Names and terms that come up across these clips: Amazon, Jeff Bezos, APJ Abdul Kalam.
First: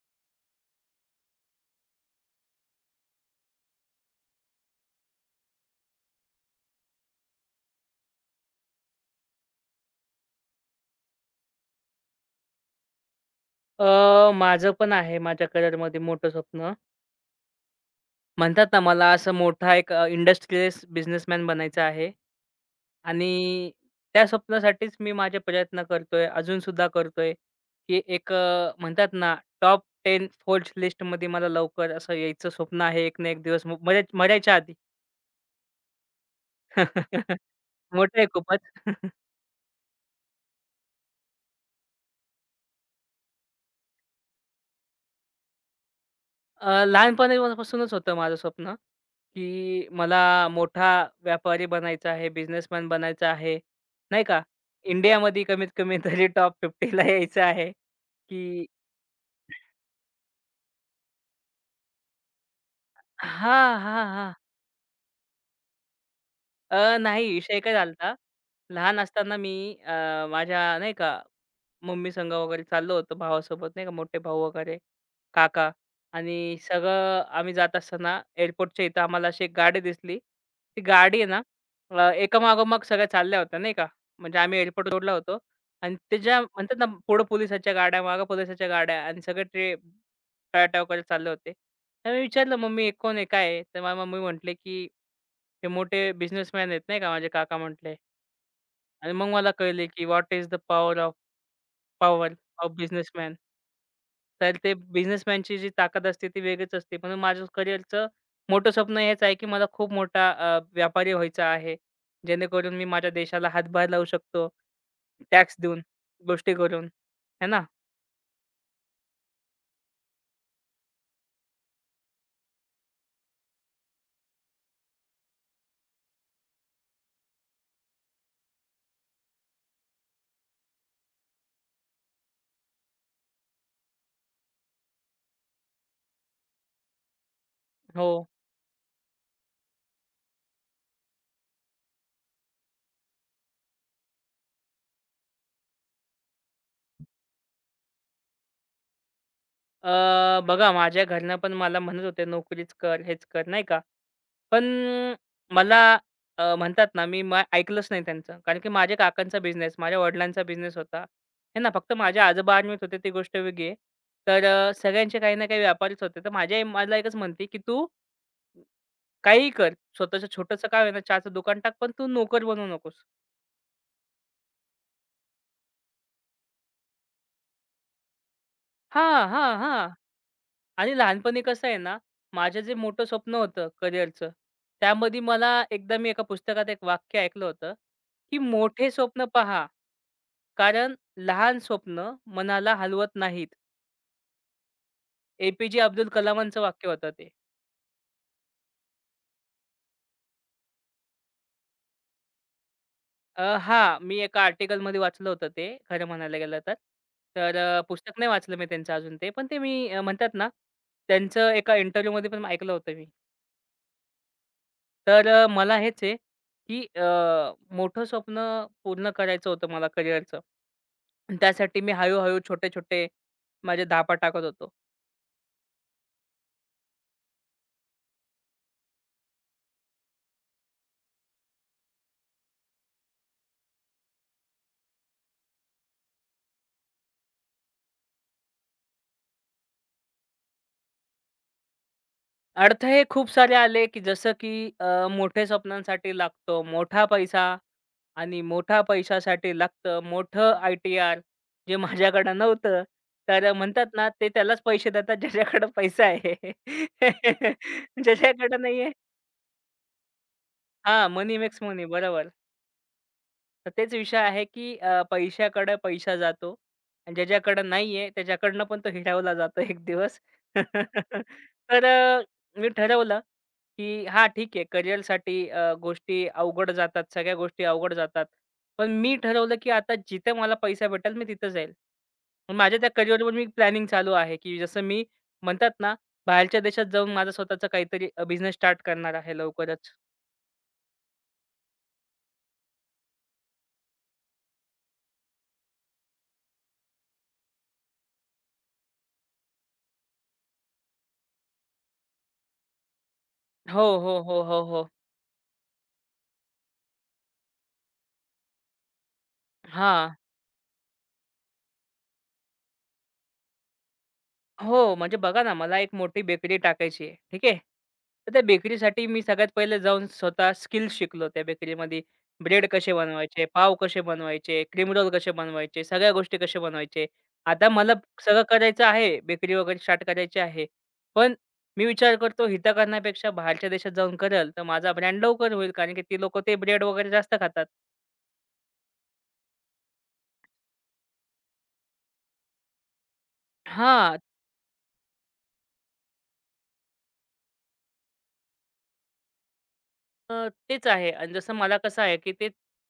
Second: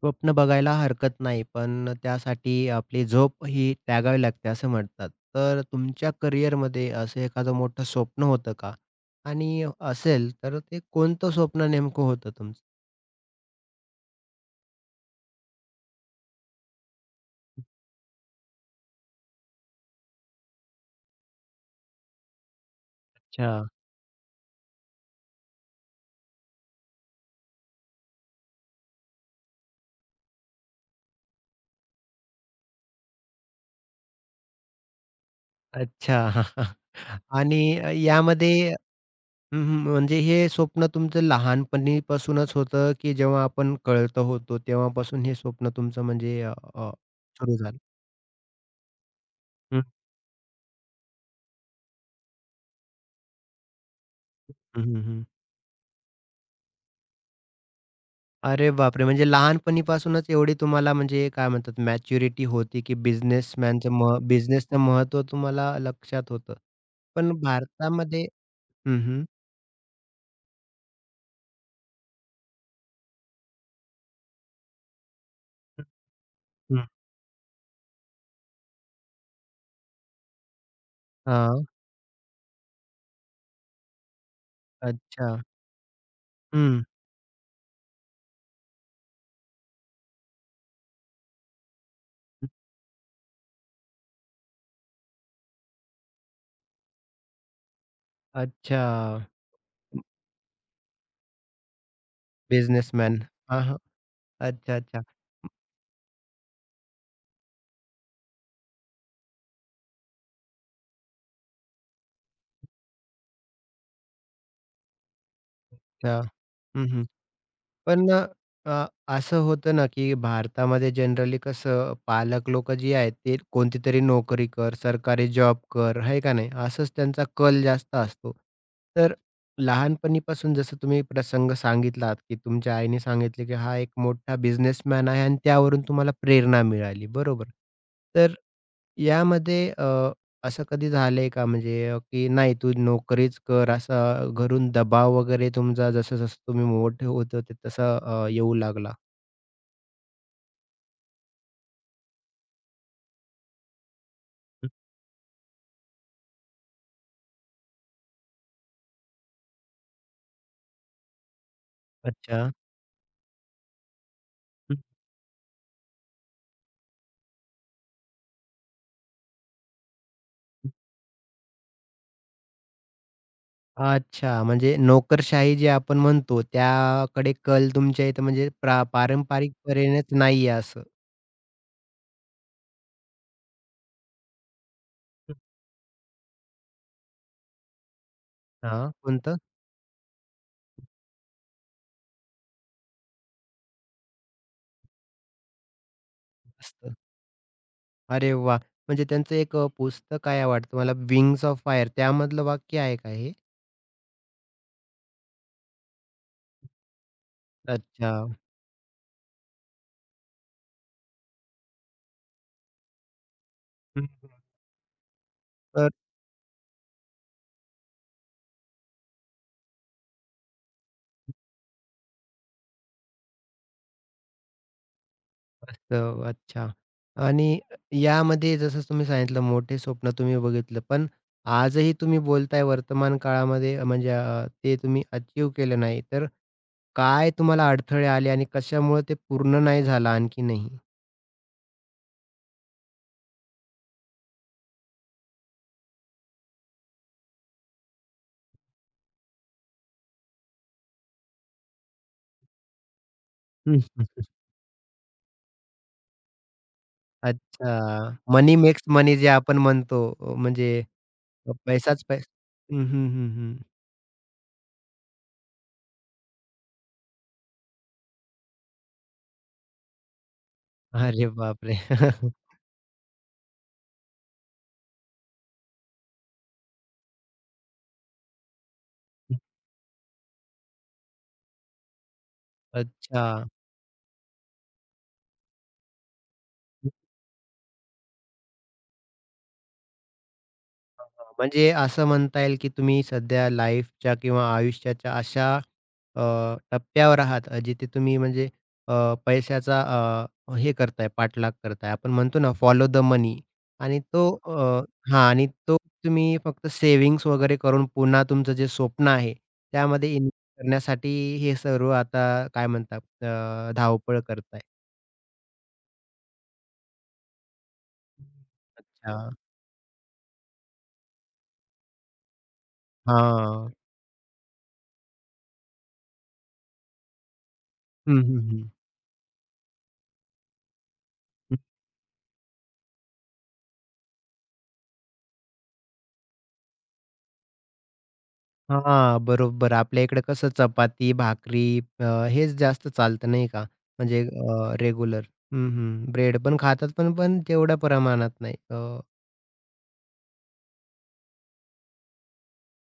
स्वप्न बघायला हरकत नाही, पण त्यासाठी आपली झोप ही त्यागावी लागते असं म्हणतात. तर तुमच्या करिअरमध्ये असं एखादं मोठं स्वप्न होतं का? आणि असेल तर ते कोणतं स्वप्न नेमकं होतं तुमचं? माझं पण आहे माझ्या करिअरमध्ये मोठं स्वप्न. म्हणतात ना मला असं मोठा एक इंडस्ट्रियलिस्ट बिझनेसमॅन बनायचं आहे अच्छा. आणि त्या स्वप्नासाठीच मी माझे प्रयत्न करतोय, अजूनसुद्धा करतोय, की एक म्हणतात ना टॉप 10 फोर्ब्स लिस्टमध्ये मला लवकर असं यायचं स्वप्न आहे एक ना एक दिवस म मराय मरायच्या आधी. अच्छा. आणि मोठं आहे यामध्ये खूपच. हं, हं. म्हणजे हे स्वप्न तुमचं लहानपणीपासूनच होतं, की जेव्हा आपण कळतं होतो तेव्हापासून हे स्वप्न तुमचं म्हणजे अ, अ, सुरू झालं? लहानपणापासूनच होतं माझं स्वप्न, हं, की मला मोठा व्यापारी बनायचा आहे, बिझनेसमॅन बनायचा आहे, नाही का. हं, हं, हं. इंडियामध्ये कमीत कमी तरी टॉप 50 यायचं आहे, की अरे बापरे! म्हणजे लहानपणीपासूनच एवढी तुम्हाला म्हणजे काय म्हणतात मॅच्युरिटी होती, की हां, बिझनेसमॅनचं हां, हां. बिझनेसचं महत्त्व तुम्हाला लक्षात होतं. नाही पण विषय काय झाला होता, भारतामध्ये हं, लहान हं. असताना मी अ, माझ्या नाही का मम्मी संग वगैरे चाललो होतो भावासोबत नाही का, मोठे भाऊ वगैरे. काका हं, आणि हं. सगळं आम्ही जात असताना एअरपोर्टच्या इथं आम्हाला अशी एक गाडी दिसली. ती गाडी आहे ना हां. एकामागोमाग सगळ्या चालल्या होत्या नाही का. म्हणजे आम्ही एअरपोर्ट रोडला अच्छा. होतो आणि त्याच्या म्हणतात हं. ना पुढं पोलिसाच्या गाड्या, मागं पोलिसाच्या गाड्या आणि सगळे ते टाळाटाळ करत चालले होते. तर मी विचारलं, "मम्मी हे कोण आहे? काय आहे?" तर माझी मम्मी म्हटले, की "हे मोठे बिझनेसमॅन आहेत नाही का माझे काका" म्हटले अच्छा. आणि मग मला कळले, की "what is the power of power businessman. Businessman." हां, हां. तर ते अच्छा, अच्छा, बिझनेसमॅनची जी ताकद असते ती वेगळीच असते. म्हणून माझं करिअरचं मोठं स्वप्न हेच आहे, की मला खूप मोठा व्यापारी व्हायचं आहे. जेणेकरून मी माझ्या देशाला हातभार लावू शकतो, टॅक्स देऊन, अच्छा. गोष्टी हं, करून. हं. है ना? पण अ, अ, असं होतं ना, की भारतामध्ये जनरली कसं पालक लोकं जी आहेत, ते कोणती तरी नोकरी कर, सरकारी जॉब कर, आहे का नाही? असंच त्यांचा कल जास्त असतो. तर लहानपणीपासून जसं तुम्ही प्रसंग सांगितलात, की तुमच्या आईने सांगितले, की हा एक मोठा बिझनेसमॅन आहे आणि त्यावरून तुम्हाला प्रेरणा मिळाली, बरोबर. हो. तर यामध्ये असं कधी झालंय का म्हणजे की नाही तू नोकरीच कर असा घरून दबाव वगैरे तुमचा जसं-जसं तुम्ही मोठे होत होते तसा येऊ लागला? बघा माझ्या घरनं पण मला म्हणत होते, "नोकरीच कर, हेच कर." नाही का? पण मला म्हणतात ना, मी मग ऐकलंच नाही त्यांचं. कारण की माझ्या काकांचा बिझनेस, माझ्या वडिलांचा बिझनेस होता. हे ना, फक्त माझ्या अच्छा. आजोबा आर्मीत होते ती गोष्ट वेगळी आहे. तर हं. सगळ्यांचे काही ना काही व्यापारीच होते. तर माझी आई मला एकच म्हणते, की "तू काहीही कर. स्वतःचं छोटंसं का होईना चहाचं दुकान टाक, पण तू नोकर बनू नकोस." अच्छा म्हणजे नोकरशाही जी आपण म्हणतो त्याकडे कल तुमच्या इथं म्हणजे हां, पारंपरिक हां, हां. परेनेच नाहीये असं. आणि लहानपणी कसं आहे ना, माझं जे मोठं स्वप्न होतं करिअरचं, त्यामध्ये हं. मला एकदा मी एका पुस्तकात एक वाक्य ऐकलं होतं, की "मोठे स्वप्न कोणतं? पहा." कारण लहान स्वप्न मनाला हलवत नाहीत. एपीजे अब्दुल कलामांचं वाक्य असतं. होतं ते. अरे वाह! म्हणजे त्यांचं एक पुस्तक आहे वाटतं मला विंग्स ऑफ फायर त्यामधलं वाक्य आहे का हे? हां, मी एका आर्टिकलमध्ये वाचलं होतं ते खरं म्हणायला गेलं तर. तर अच्छा. पुस्तक नाही वाचलं मी त्यांचं अजून ते. पण ते मी म्हणतात ना, त्यांचं एका इंटरव्ह्यूमध्ये पण ऐकलं होतं मी. हं. तर मला तर हेच आहे, की मोठं स्वप्न पूर्ण करायचं होतं मला करिअरचं. त्यासाठी मी हळू छोटे-छोटे माझे धापा टाकत होतो. असं, अच्छा. आणि यामध्ये जसं तुम्ही सांगितलं मोठे स्वप्न तुम्ही बघितलं. पण आजही तुम्ही बोलताय वर्तमान काळामध्ये म्हणजे ते तुम्ही अचीव्ह केलं नाही. तर काय तुम्हाला अडथळे आले आणि कशामुळे ते पूर्ण नाही झालं आणखीनही? अडथळे खूप सारे आले, की जसं की मोठ्या स्वप्नांसाठी लागतो मोठा पैसा आणि मोठ्या पैशासाठी लागतं मोठं आय-टी-आर जे माझ्याकडं नव्हतं. तर हं. म्हणतात ना, ते त्यालाच पैसे देतात ज्याच्याकडं पैसा आहे. अच्छा. मनी ज्याच्याकडं मेक्स नाहीये मनी जे आपण म्हणतो म्हणजे हां, मनी मेक्स मनी पैसाच पैसा बरोबर. हं, हं, हं, हं. तर तेच विषय आहे, की पैशाकडे पैसा जातो आणि ज्याच्याकडे नाहीये त्याच्याकडनं पण तो हिरावला जातो एक दिवस. अरे बापरे! तर मी ठरवलं, की हां, ठीक आहे करिअरसाठी गोष्टी अवघड जातात, सगळ्या गोष्टी अवघड जातात. पण मी ठरवलं, की आता जिथे मला पैसा भेटेल मी तिथं जाईल. मग माझ्या त्या अच्छा. करिअरवर मी प्लॅनिंग चालू आहे, की जसं मी म्हणतात ना, बाहेरच्या देशात जाऊन माझा स्वतःचा काहीतरी बिझनेस स्टार्ट करणार आहे लवकरच. हां, म्हणजे असं म्हणता येईल की तुम्ही सध्या लाईफच्या किंवा आयुष्याच्या अशा अ, टप्प्यावर आहात जिथे तुम्ही म्हणजे अ, पैशाचा हे करताय, पाठलाग करताय. आपण म्हणतो ना फॉलो द मनी हो, आणि हो, तो हो, हो, हो. हां आणि तो तुम्ही फक्त सेव्हिंग्ज वगैरे करून पुन्हा तुमचं जे स्वप्न आहे, त्यामध्ये हां. इन्व्हेस्ट करण्यासाठी हे सर्व आता काय म्हणतात धावपळ करताय. हो, म्हणजे बघा ना, मला एक मोठी बेकरी टाकायची आहे. ठीक आहे. तर त्या बेकरीसाठी अच्छा. मी सगळ्यात पहिले जाऊन स्वतः स्किल्स शिकलो त्या बेकरीमध्ये. ब्रेड कसे बनवायचे, हां. पाव कसे बनवायचे, क्रीम रोल कसे बनवायचे, सगळ्या गोष्टी कसे बनवायचे. आता मला हं, हं, सगळं हं. करायचं आहे, बेकरी वगैरे स्टार्ट करायची आहे. पण मी विचार करतो इथं करण्यापेक्षा बाहेरच्या देशात जाऊन करेल, तर माझा ब्रँड लवकर होईल कारण की ती लोकं ते ब्रेड वगैरे जास्त खातात. हां, बरोबर. आपल्या इकडे कसं चपाती, भाकरी अ, हेच जास्त चालतं नाही का? हां. म्हणजे रेग्युलर. हं, हं. ब्रेड पण खातात, पण पण तेवढ्या प्रमाणात नाही. तेच आहे आणि जसं मला कसं आहे, की ते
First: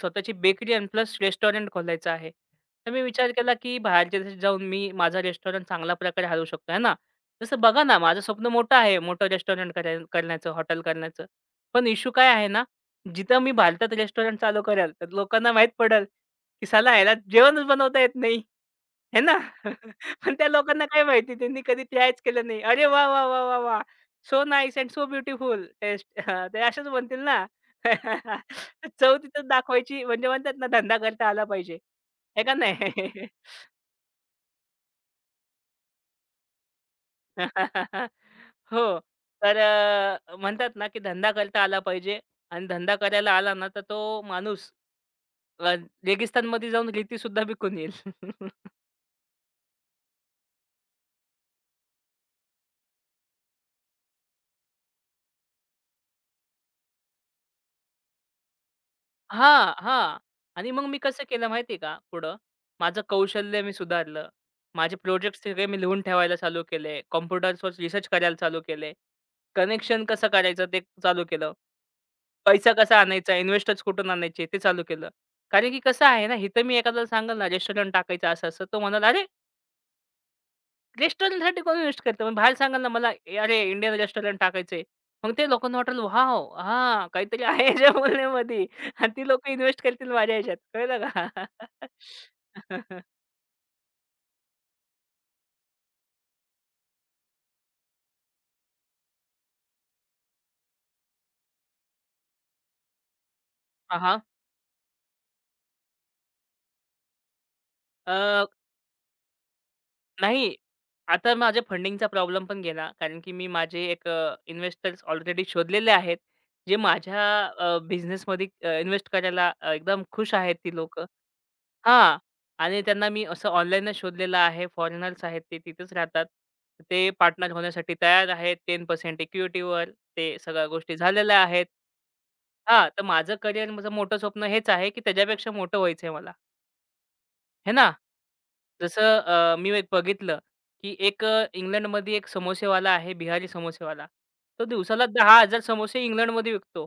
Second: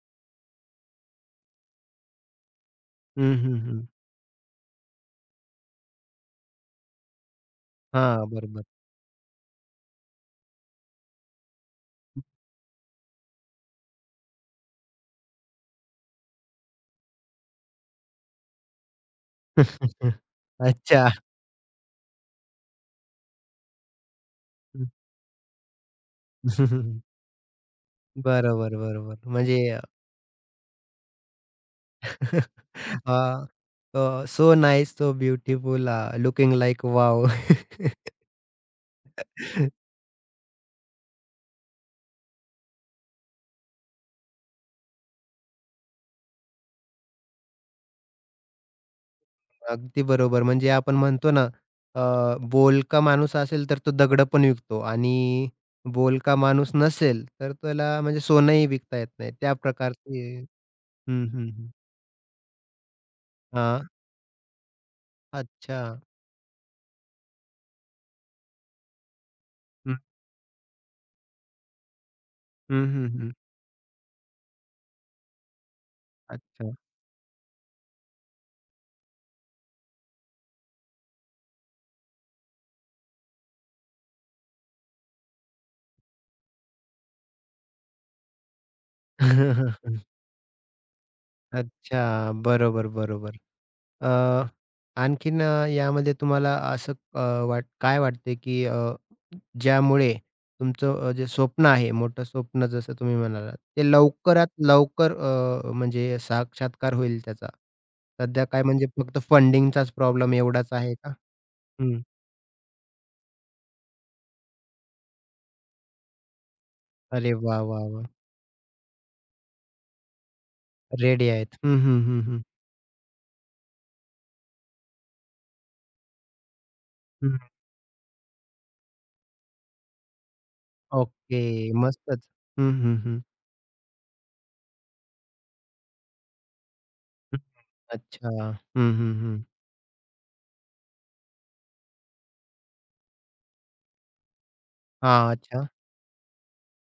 स्वतःची बेकरी आणि प्लस रेस्टॉरंट खोलायचं आहे. तर मी विचार हं, केला, हं, की हं. बाहेरच्या देशात जाऊन मी माझा रेस्टॉरंट चांगल्या प्रकारे हलवू शकतो, आहे ना. जसं बघा ना, माझं हां, स्वप्न बरोबर. मोठं आहे, मोठं रेस्टॉरंट करण्याचं, हॉटेल करण्याचं. पण इश्यू काय आहे ना, जिथं मी भारतात रेस्टॉरंट चालू करेल, तर लोकांना माहीत पडेल, की साला ह्याला जेवणच बनवता येत नाही. हे ना? पण त्या लोकांना काय अच्छा. माहिती त्यांनी कधी ट्रायच केलं नाही. "अरे वाह, वाह, वाह, वाह, वाह! So nice hmm. And so beautiful taste." ते असेच म्हणतील ना. बरोबर, चव बरोबर. तिथं म्हणजे दाखवायची म्हणजे म्हणतात ना धंदा करता आला पाहिजे. आहे का नाही? अ, अ, so nice, so beautiful looking like wow. हो. तर म्हणतात ना की धंदा करता आला पाहिजे आणि धंदा करायला आला ना, तर तो माणूस अ, रेगिस्तानमध्ये जाऊन रेती सुद्धा विकून येईल. अगदी बरोबर. म्हणजे आपण म्हणतो ना, बोलका माणूस असेल तर तो दगडं पण विकतो आणि बोलका माणूस नसेल तर त्याला म्हणजे सोनंही विकता येत नाही. त्या हां, हां. प्रकारची आणि मग मी कसं हं, केलं हं, हं. माहिती आहे का पुढं, माझं कौशल्य मी हां. सुधारलं. माझे प्रोजेक्ट्स सगळे अच्छा. मी लिहून ठेवायला चालू केले. कॉम्प्युटर्सवर रिसर्च करायला चालू केले. हं, कनेक्शन कसं करायचं ते चालू केलं. पैसा हं, कसा हं, हं. आणायचा, इन्व्हेस्टर्स कुठून आणायचे ते चालू केलं. कारण की कसं आहे ना, इथं अच्छा. मी एखाद्याला सांगेल ना, रेस्टॉरंट टाकायचं असं-असं, तो म्हणाला, रेस्टॉरंटसाठी कोण इन्व्हेस्ट करतं? मग बाहेर सांगाल ना मला, "ए, अरे इंडियन रेस्टॉरंट टाकायचंय." मग ते लोकांना वाटेल, "वॉव! हां, काहीतरी आहे याच्या बोलण्यामध्ये." आणि ती लोकं इन्व्हेस्ट करतील माझ्या ह्याच्यात. कळलं का? अच्छा. बरोबर, बरोबर. अ, आणखीन यामध्ये तुम्हाला असं वाट काय वाटते की ज्यामुळे तुमचं जे स्वप्न आहे, मोठं स्वप्न जसं तुम्ही म्हणालात, ते हां, हां. लवकरात लवकर म्हणजे साक्षात्कार होईल त्याचा. सध्या अ, काय म्हणजे फक्त फंडिंगचाच प्रॉब्लेम नाही. एवढाच आहे का? आता माझ्या हं. फंडिंगचा प्रॉब्लेम पण गेला. कारण की मी माझे एक इन्व्हेस्टर्स ऑलरेडी शोधलेले आहेत. जे अरे वाह! माझ्या वाह! वाह! बिझनेसमध्ये इन्व्हेस्ट करायला एकदम खुश आहेत ती लोकं. रेडी आहेत. हं, हं, हां. हं, हं. आणि त्यांना मी असं ऑनलाईनच शोधलेलं आहे. फॉरेनर्स आहेत ते तिथेच राहतात. ते हं. पार्टनर होण्यासाठी तयार आहेत. 10% इक्विटीवर ते सगळ्या गोष्टी झालेल्या ओके. आहेत. मस्तच. हं, हां, हं, तर हं. माझं करियर माझं मोठं स्वप्न हेच आहे, की त्याच्यापेक्षा मोठं व्हायचंय मला, हे ना? अच्छा. हं, जसं हं, हं. मी एक बघितलं, की एक इंग्लंडमध्ये एक समोसेवाला आहे, बिहारी समोसेवाला. तो दिवसाला हां. 10,000 अच्छा. समोसे इंग्लंडमध्ये विकतो.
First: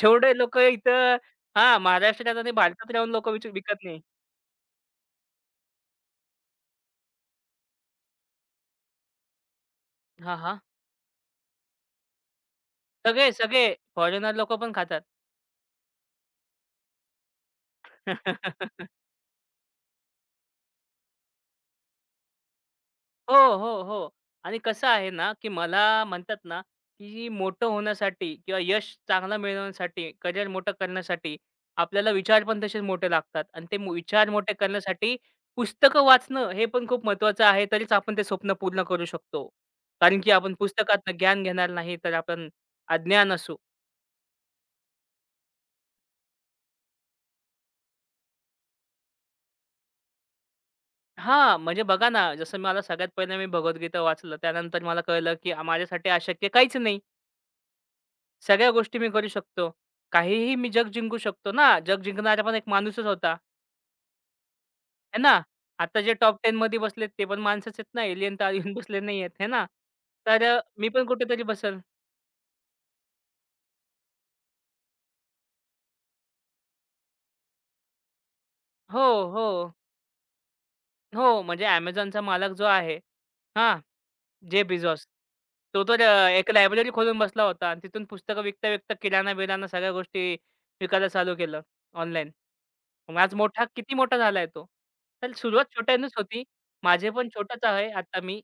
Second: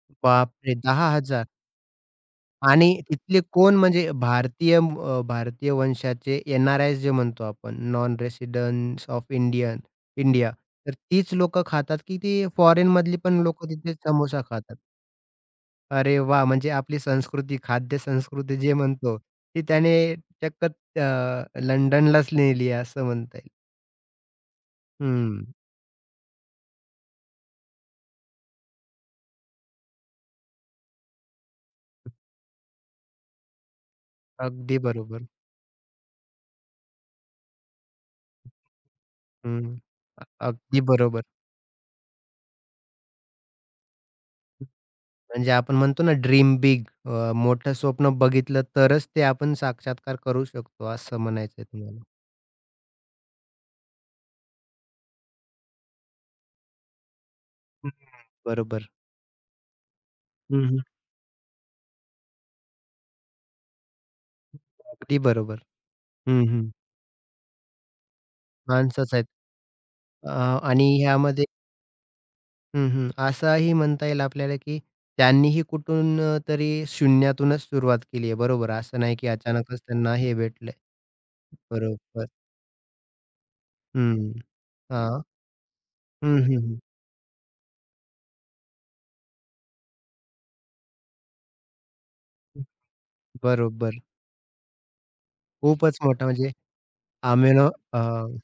जेवढे लोकं बापरे! इथं 10,000 हां, महाराष्ट्रात आणि भारतात आणि राहून लोकं तिथले विच कोण विकत नाही. म्हणजे भारतीय भारतीय वंशाचे एन-आर-आयस जे म्हणतो आपण, नॉन रेसिडेंट्स ऑफ इंडियन हां, इंडिया. हां. तर तीच लोकं खातात, की ती फॉरेनमधली सगळे, पण सगळे लोकं तिथे फॉरेनर समोसा लोकं पण खातात? खातात. अरे वा, म्हणजे आपली संस्कृती, खाद्य संस्कृती जे म्हणतो, ती त्याने चक्क लंडनलाच नेली असं हो, म्हणता येईल. हो, हो. आणि कसं आहे ना, हं. की मला म्हणतात ना, की मोठं होण्यासाठी किंवा यश चांगलं मिळवण्यासाठी, करियर मोठं करण्यासाठी आपल्याला विचार पण तसेच मोठे लागतात आणि ते मो विचार मोठे अगदी करण्यासाठी बरोबर. पुस्तकं वाचणं हे पण खूप महत्त्वाचं आहे. तरीच आपण ते स्वप्न पूर्ण करू शकतो. हं. कारण अ की आपण अगदी पुस्तकातनं बरोबर. ज्ञान घेणार नाही, तर आपण अज्ञान असू. म्हणजे आपण म्हणतो ना ड्रीम बिग मोठं स्वप्न बघितलं तरच ते आपण साक्षात्कार करू शकतो असं हां, म्हणायचंय म्हणजे तुम्हाला. बघा ना, जसं मला सगळ्यात पहिलं मी भगवद्गीता वाचलं. त्यानंतर मला कळलं, की माझ्यासाठी अशक्य काहीच नाही. हं, सगळ्या बरोबर. गोष्टी मी करू शकतो. काहीही हं, मी हं. जग जिंकू शकतो ना. जग जिंकणारा पण एक माणूसच होता, अगदी है ना. बरोबर. आता जे टॉप हं, 10 हं. मध्ये बसलेत ते पण माणसंच आहेत ना, एलियन तर अजून बसले माणसंच नाही आहेत. आहेत, है ना. अ, तर मी आणि पण कुठेतरी ह्यामध्ये बसेल. हं, हं. असंही म्हणता येईल आपल्याला, की त्यांनीही कुठून तरी शून्यातूनच सुरुवात केली आहे. बरोबर. हो, असं नाही की हो, अचानकच त्यांना हे भेटलंय. हो. म्हणजे Amazonचा बरोबर. मालक जो आहे हां, हं. Jeff Bezos. हां. तो तर हं, एक हं, हं. लायब्ररी खोलून बसला होता आणि तिथून पुस्तकं विकता-विकता किराणा-बिराणा सगळ्या गोष्टी विकायला चालू केलं ऑनलाईन. मग आज मोठा किती बरोबर. मोठा झालाय तो. तर सुरुवात खूपच छोट्यानंच मोठा होती. म्हणजे माझे पण छोटंच अमेनो आहे आता मी.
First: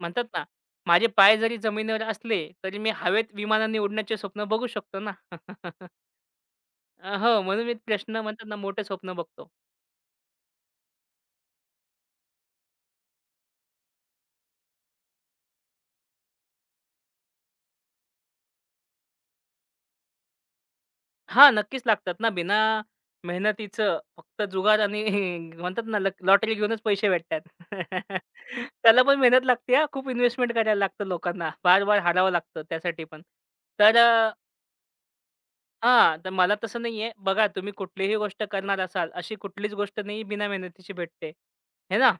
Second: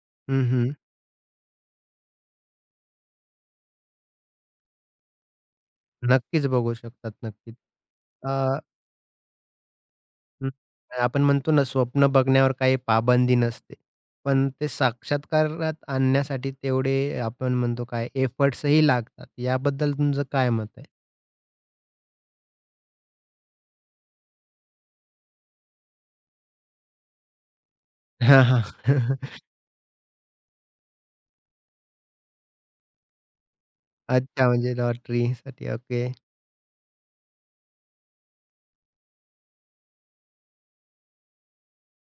म्हणतात हं, ना, हं. माझे पाय जरी जमिनीवर असले, तरी मी हवेत विमानाने उडण्याचे स्वप्न बघू शकतो ना. नक्कीच बघू शकतात, हो, नक्कीच. म्हणून मी अ, म्हणतात ना, मोठे स्वप्न बघतो. हं, आपण म्हणतो ना, स्वप्न बघण्यावर काही पाबंदी नसते. पण ते साक्षात्कारात आणण्यासाठी तेवढे आपण म्हणतो काय एफर्ट्सही लागतात. याबद्दल तुमचं काय मत आहे? हां, नक्कीच लागतात ना. बिना मेहनतीचं फक्त जुगार आणि म्हणतात ना लक लॉटरी घेऊनच पैसे भेटतात. हां, हां. त्याला पण मेहनत लागते हां. खूप इन्व्हेस्टमेंट करायला लागतं लोकांना. बार-बार हारावं लागतं त्यासाठी पण. तर अच्छा म्हणजे लॉटरीसाठी ओके. हां, तर मला तसं नाहीये. बघा तुम्ही कुठलीही गोष्ट करणार असाल, अशी कुठलीच गोष्ट नाही बिना मेहनतीची भेटते. हे ना?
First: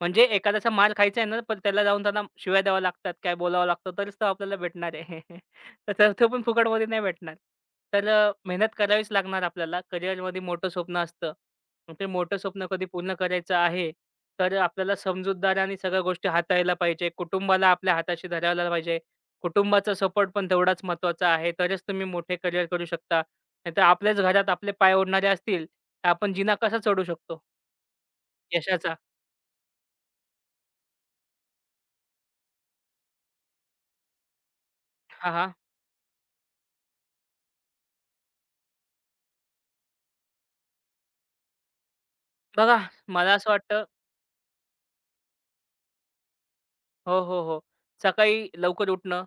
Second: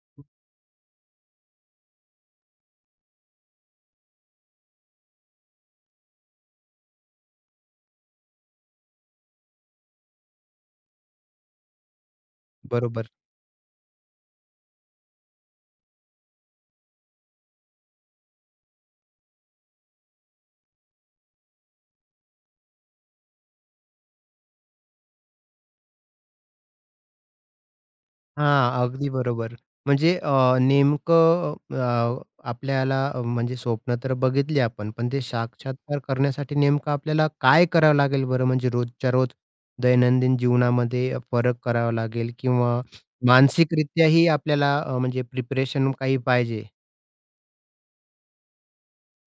म्हणजे एखाद्याचा मार खायचा आहे ना, पण त्याला जाऊन त्यांना शिव्या द्याव्या लागतात, काय बोलावं लागतं, तरच तो आपल्याला भेटणार आहे. तर तो पण फुकटमध्ये नाही भेटणार. तर मेहनत करावीच लागणार आपल्याला. करिअरमध्ये मोठं स्वप्न असतं. मग ते मोठं स्वप्न कधी बरोबर. पूर्ण करायचं आहे, तर आपल्याला समजूतदाराने सगळ्या गोष्टी हाताळायला पाहिजे. कुटुंबाला आपल्या हाताशी धरायला पाहिजे. कुटुंबाचा सपोर्ट पण तेवढाच महत्त्वाचा आहे. तरच तुम्ही मोठे करिअर करू शकता. नाहीतर आपल्याच घरात आपले पाय ओढणारे असतील, तर आपण जिना कसा चढू शकतो हां, यशाचा? अगदी बरोबर. म्हणजे नेमकं आपल्याला म्हणजे स्वप्न तर बघितली आपण, पण ते हां, हां. साक्षात्कार करण्यासाठी नेमकं आपल्याला काय करावं लागेल बरं? म्हणजे रोजच्या रोज दैनंदिन जीवनामध्ये फरक करावा लागेल किंवा बघा, मला असं वाटतं मानसिकरित्याही आपल्याला म्हणजे प्रिपरेशन काही पाहिजे? हो, हो, हो. सकाळी लवकर उठणं,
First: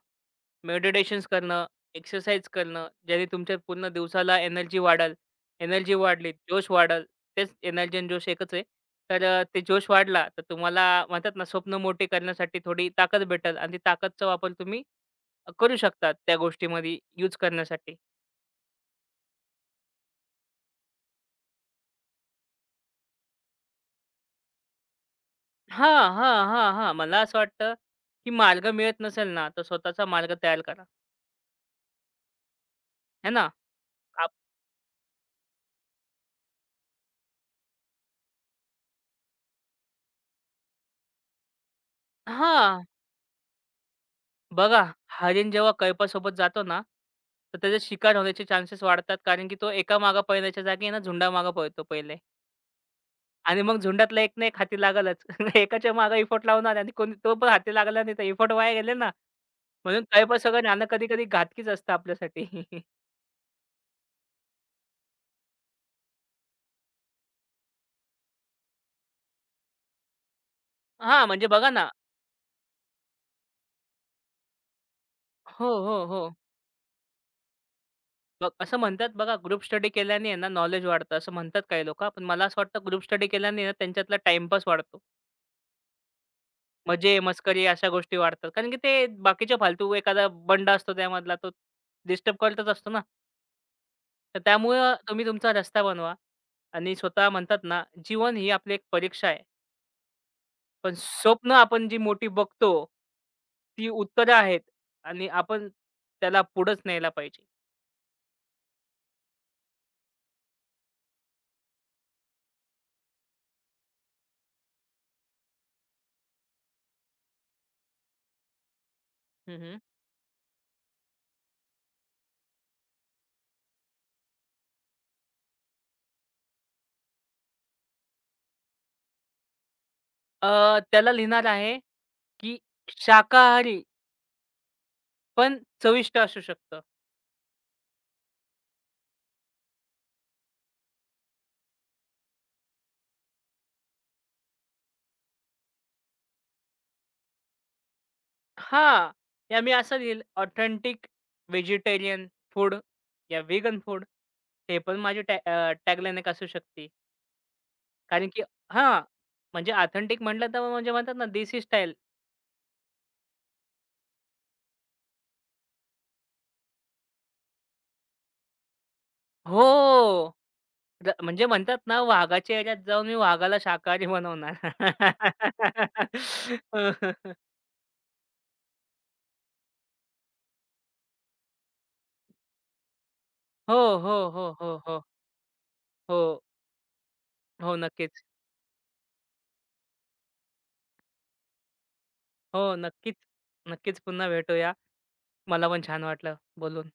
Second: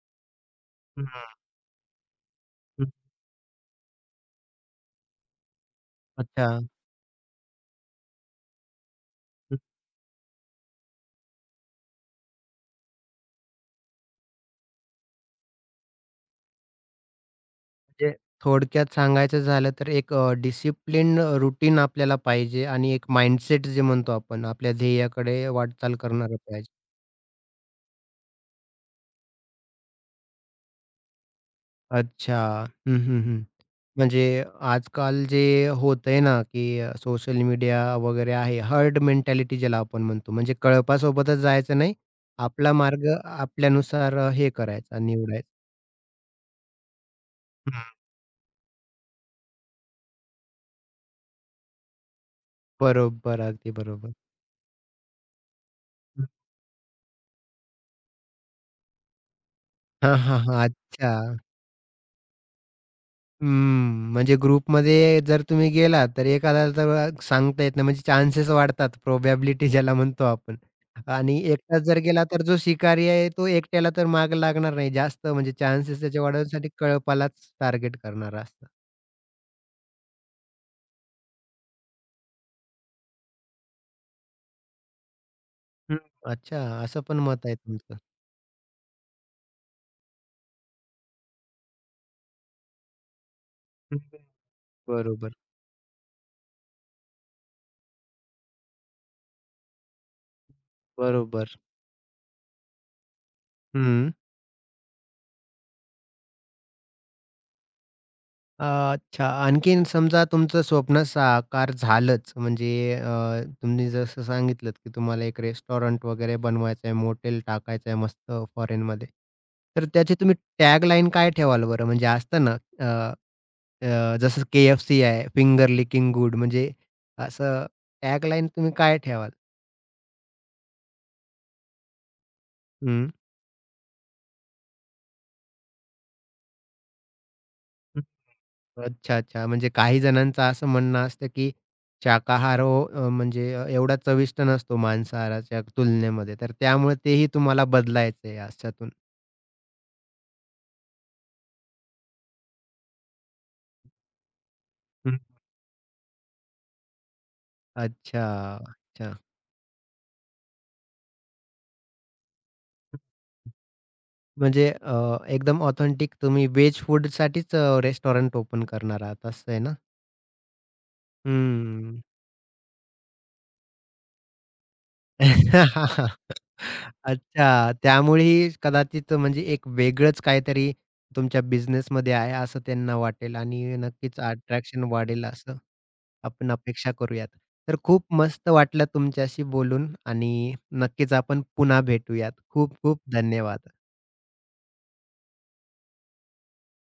हं, मेडिटेशन्स करणं, एक्सरसाइज करणं, हं, ज्याने तुमच्या पूर्ण दिवसाला एनर्जी वाढेल. एनर्जी वाढली, अच्छा. जोश वाढेल. तेच एनर्जी आणि जोश एकच आहे. तर ते जोश वाढला, तर तुम्हाला म्हणतात ना, स्वप्न मोठे करण्यासाठी थोडी ताकद भेटेल आणि ती ताकदचा वापर तुम्ही करू शकता त्या गोष्टीमध्ये यूज करण्यासाठी. म्हणजे थोडक्यात सांगायचं झालं तर एक डिसिप्लिन रूटीन आपल्याला पाहिजे आणि एक माइंडसेट जे म्हणतो आपण, आपल्या ध्येयाकडे हां, वाटचाल करणारं हां, पाहिजे. हां, हां. मला असं वाटतं, की मार्ग मिळत नसेल ना, तर स्वतःचा मार्ग तयार करा. अच्छा. हं, हं, आहे हं. ना? म्हणजे आप आजकाल जे होतंय ना, की सोशल मीडिया वगैरे आहे, हर्ड मेंटॅलिटी ज्याला आपण म्हणतो. म्हणजे कळपासोबतच जायचं नाही. आपला हां. मार्ग आपल्यानुसार हे बघा, करायचा, निवडायचा. हरीण जेव्हा कळपासोबत जातो ना, तर त्याचे हं. शिकार होण्याचे चान्सेस वाढतात. कारण की तो एका मागे पळण्याच्या जागी आहे ना, झुंडामागे पळतो पहिले बरोबर, आणि अगदी मग बरोबर. झुंडातला एक ना एक हाती लागलच. एकाच्या मागे हं. इफोर्ट लावणार आणि कोणी तो पण हाती लागला नाही तर इफोर्ट वाया गेले ना, म्हणून हां, कळपा हां, सगळं ज्ञान अच्छा. कधी-कधी घातकीच असतं आपल्यासाठी. हम्म. म्हणजे ग्रुपमध्ये जर तुम्ही गेला, तर एखाद्याला तर सांगता येत नाही. म्हणजे चान्सेस वाढतात. प्रोबॅबिलिटी ज्याला म्हणतो आपण. हां, आणि म्हणजे बघा एकटाच ना जर गेला, तर जो शिकारी आहे, तो एकट्याला तर मागे लागणार नाही. जास्त म्हणजे हो, चान्सेस हो, त्याचे हो. वाढवण्यासाठी कळपालाच टार्गेट करणारा बघ असतो. असं म्हणतात बघा, ग्रुप स्टडी केल्याने आहे ना, नॉलेज वाढतं असं म्हणतात काही लोकं. पण मला असं वाटतं ग्रुप स्टडी केल्याने आहे ना, त्यांच्यातला टाईमपास वाढतो. हं. अच्छा, असं मजे, पण मत आहे मस्करी अशा तुमचं. गोष्टी वाढतात. कारण की ते बाकीच्या फालतू एखादा बंड असतो त्यामधला तो डिस्टर्ब करतच असतो ना. हं, तर त्यामुळं तुम्ही बरोबर, तुमचा रस्ता बनवा आणि स्वतः म्हणतात ना, जीवन ही आपली एक परीक्षा आहे. पण स्वप्न बरोबर. आपण जी मोठी बघतो, ती हं. उत्तरं आहेत आणि आपण त्याला पुढंच न्यायला पाहिजे. अच्छा. आणखीन समजा तुमचं स्वप्न साकार झालंच म्हणजे तुम्ही जसं सांगितलंत, की तुम्हाला एक रेस्टॉरंट वगैरे बनवायचं आहे, मोटेल टाकायचं आहे मस्त फॉरेनमध्ये. हं, हं. तर त्याची तुम्ही टॅगलाईन काय ठेवाल बरं? म्हणजे असतं ना अ, अ, जसं KFC आहे फिंगर लिकिंग गुड म्हणजे असं टॅगलाईन तुम्ही काय ठेवाल? त्याला लिहिणार आहे, की हं. शाकाहारी पण चविष्ट असू शकतं. अच्छा, अच्छा. म्हणजे काही जणांचं असं म्हणणं असतं, की शाकाहार हो म्हणजे एवढा चविष्ट नसतो मांसाहाराच्या तुलनेमध्ये. तर त्यामुळे तेही तुम्हाला बदलायचं आहे अशातून. हां. या मी असं लिहिलं ऑथेंटिक व्हेजिटेरियन फूड या व्हेगन फूड. हे पण हं. माझी टॅगलाईन एक असू शकते. अच्छा, कारण की हां, अच्छा. म्हणजे ऑथेंटिक म्हटलं तर म्हणजे म्हणतात ना देसी स्टाईल. म्हणजे एकदम ऑथेंटिक तुम्ही व्हेज फूडसाठीच रेस्टॉरंट ओपन करणार आहात असं आहे ना? हो. म्हणजे म्हणतात ना हं. वाघाच्या याच्यात जाऊन मी वाघाला शाकाहारी बनवणार. अच्छा. त्यामुळेही कदाचित म्हणजे एक वेगळंच काहीतरी तुमच्या बिझनेसमध्ये आहे असं त्यांना वाटेल हो, आणि हो, नक्कीच हो, हो, अट्रॅक्शन हो, वाढेल असं हो, आपण अपेक्षा करूयात. हो. तर खूप नक्कीच. मस्त वाटलं तुमच्याशी बोलून आणि नक्कीच आपण पुन्हा भेटूयात. हो, खूप खूप नक्कीच. धन्यवाद. नक्कीच पुन्हा भेटूया. मला पण छान वाटलं बोलून.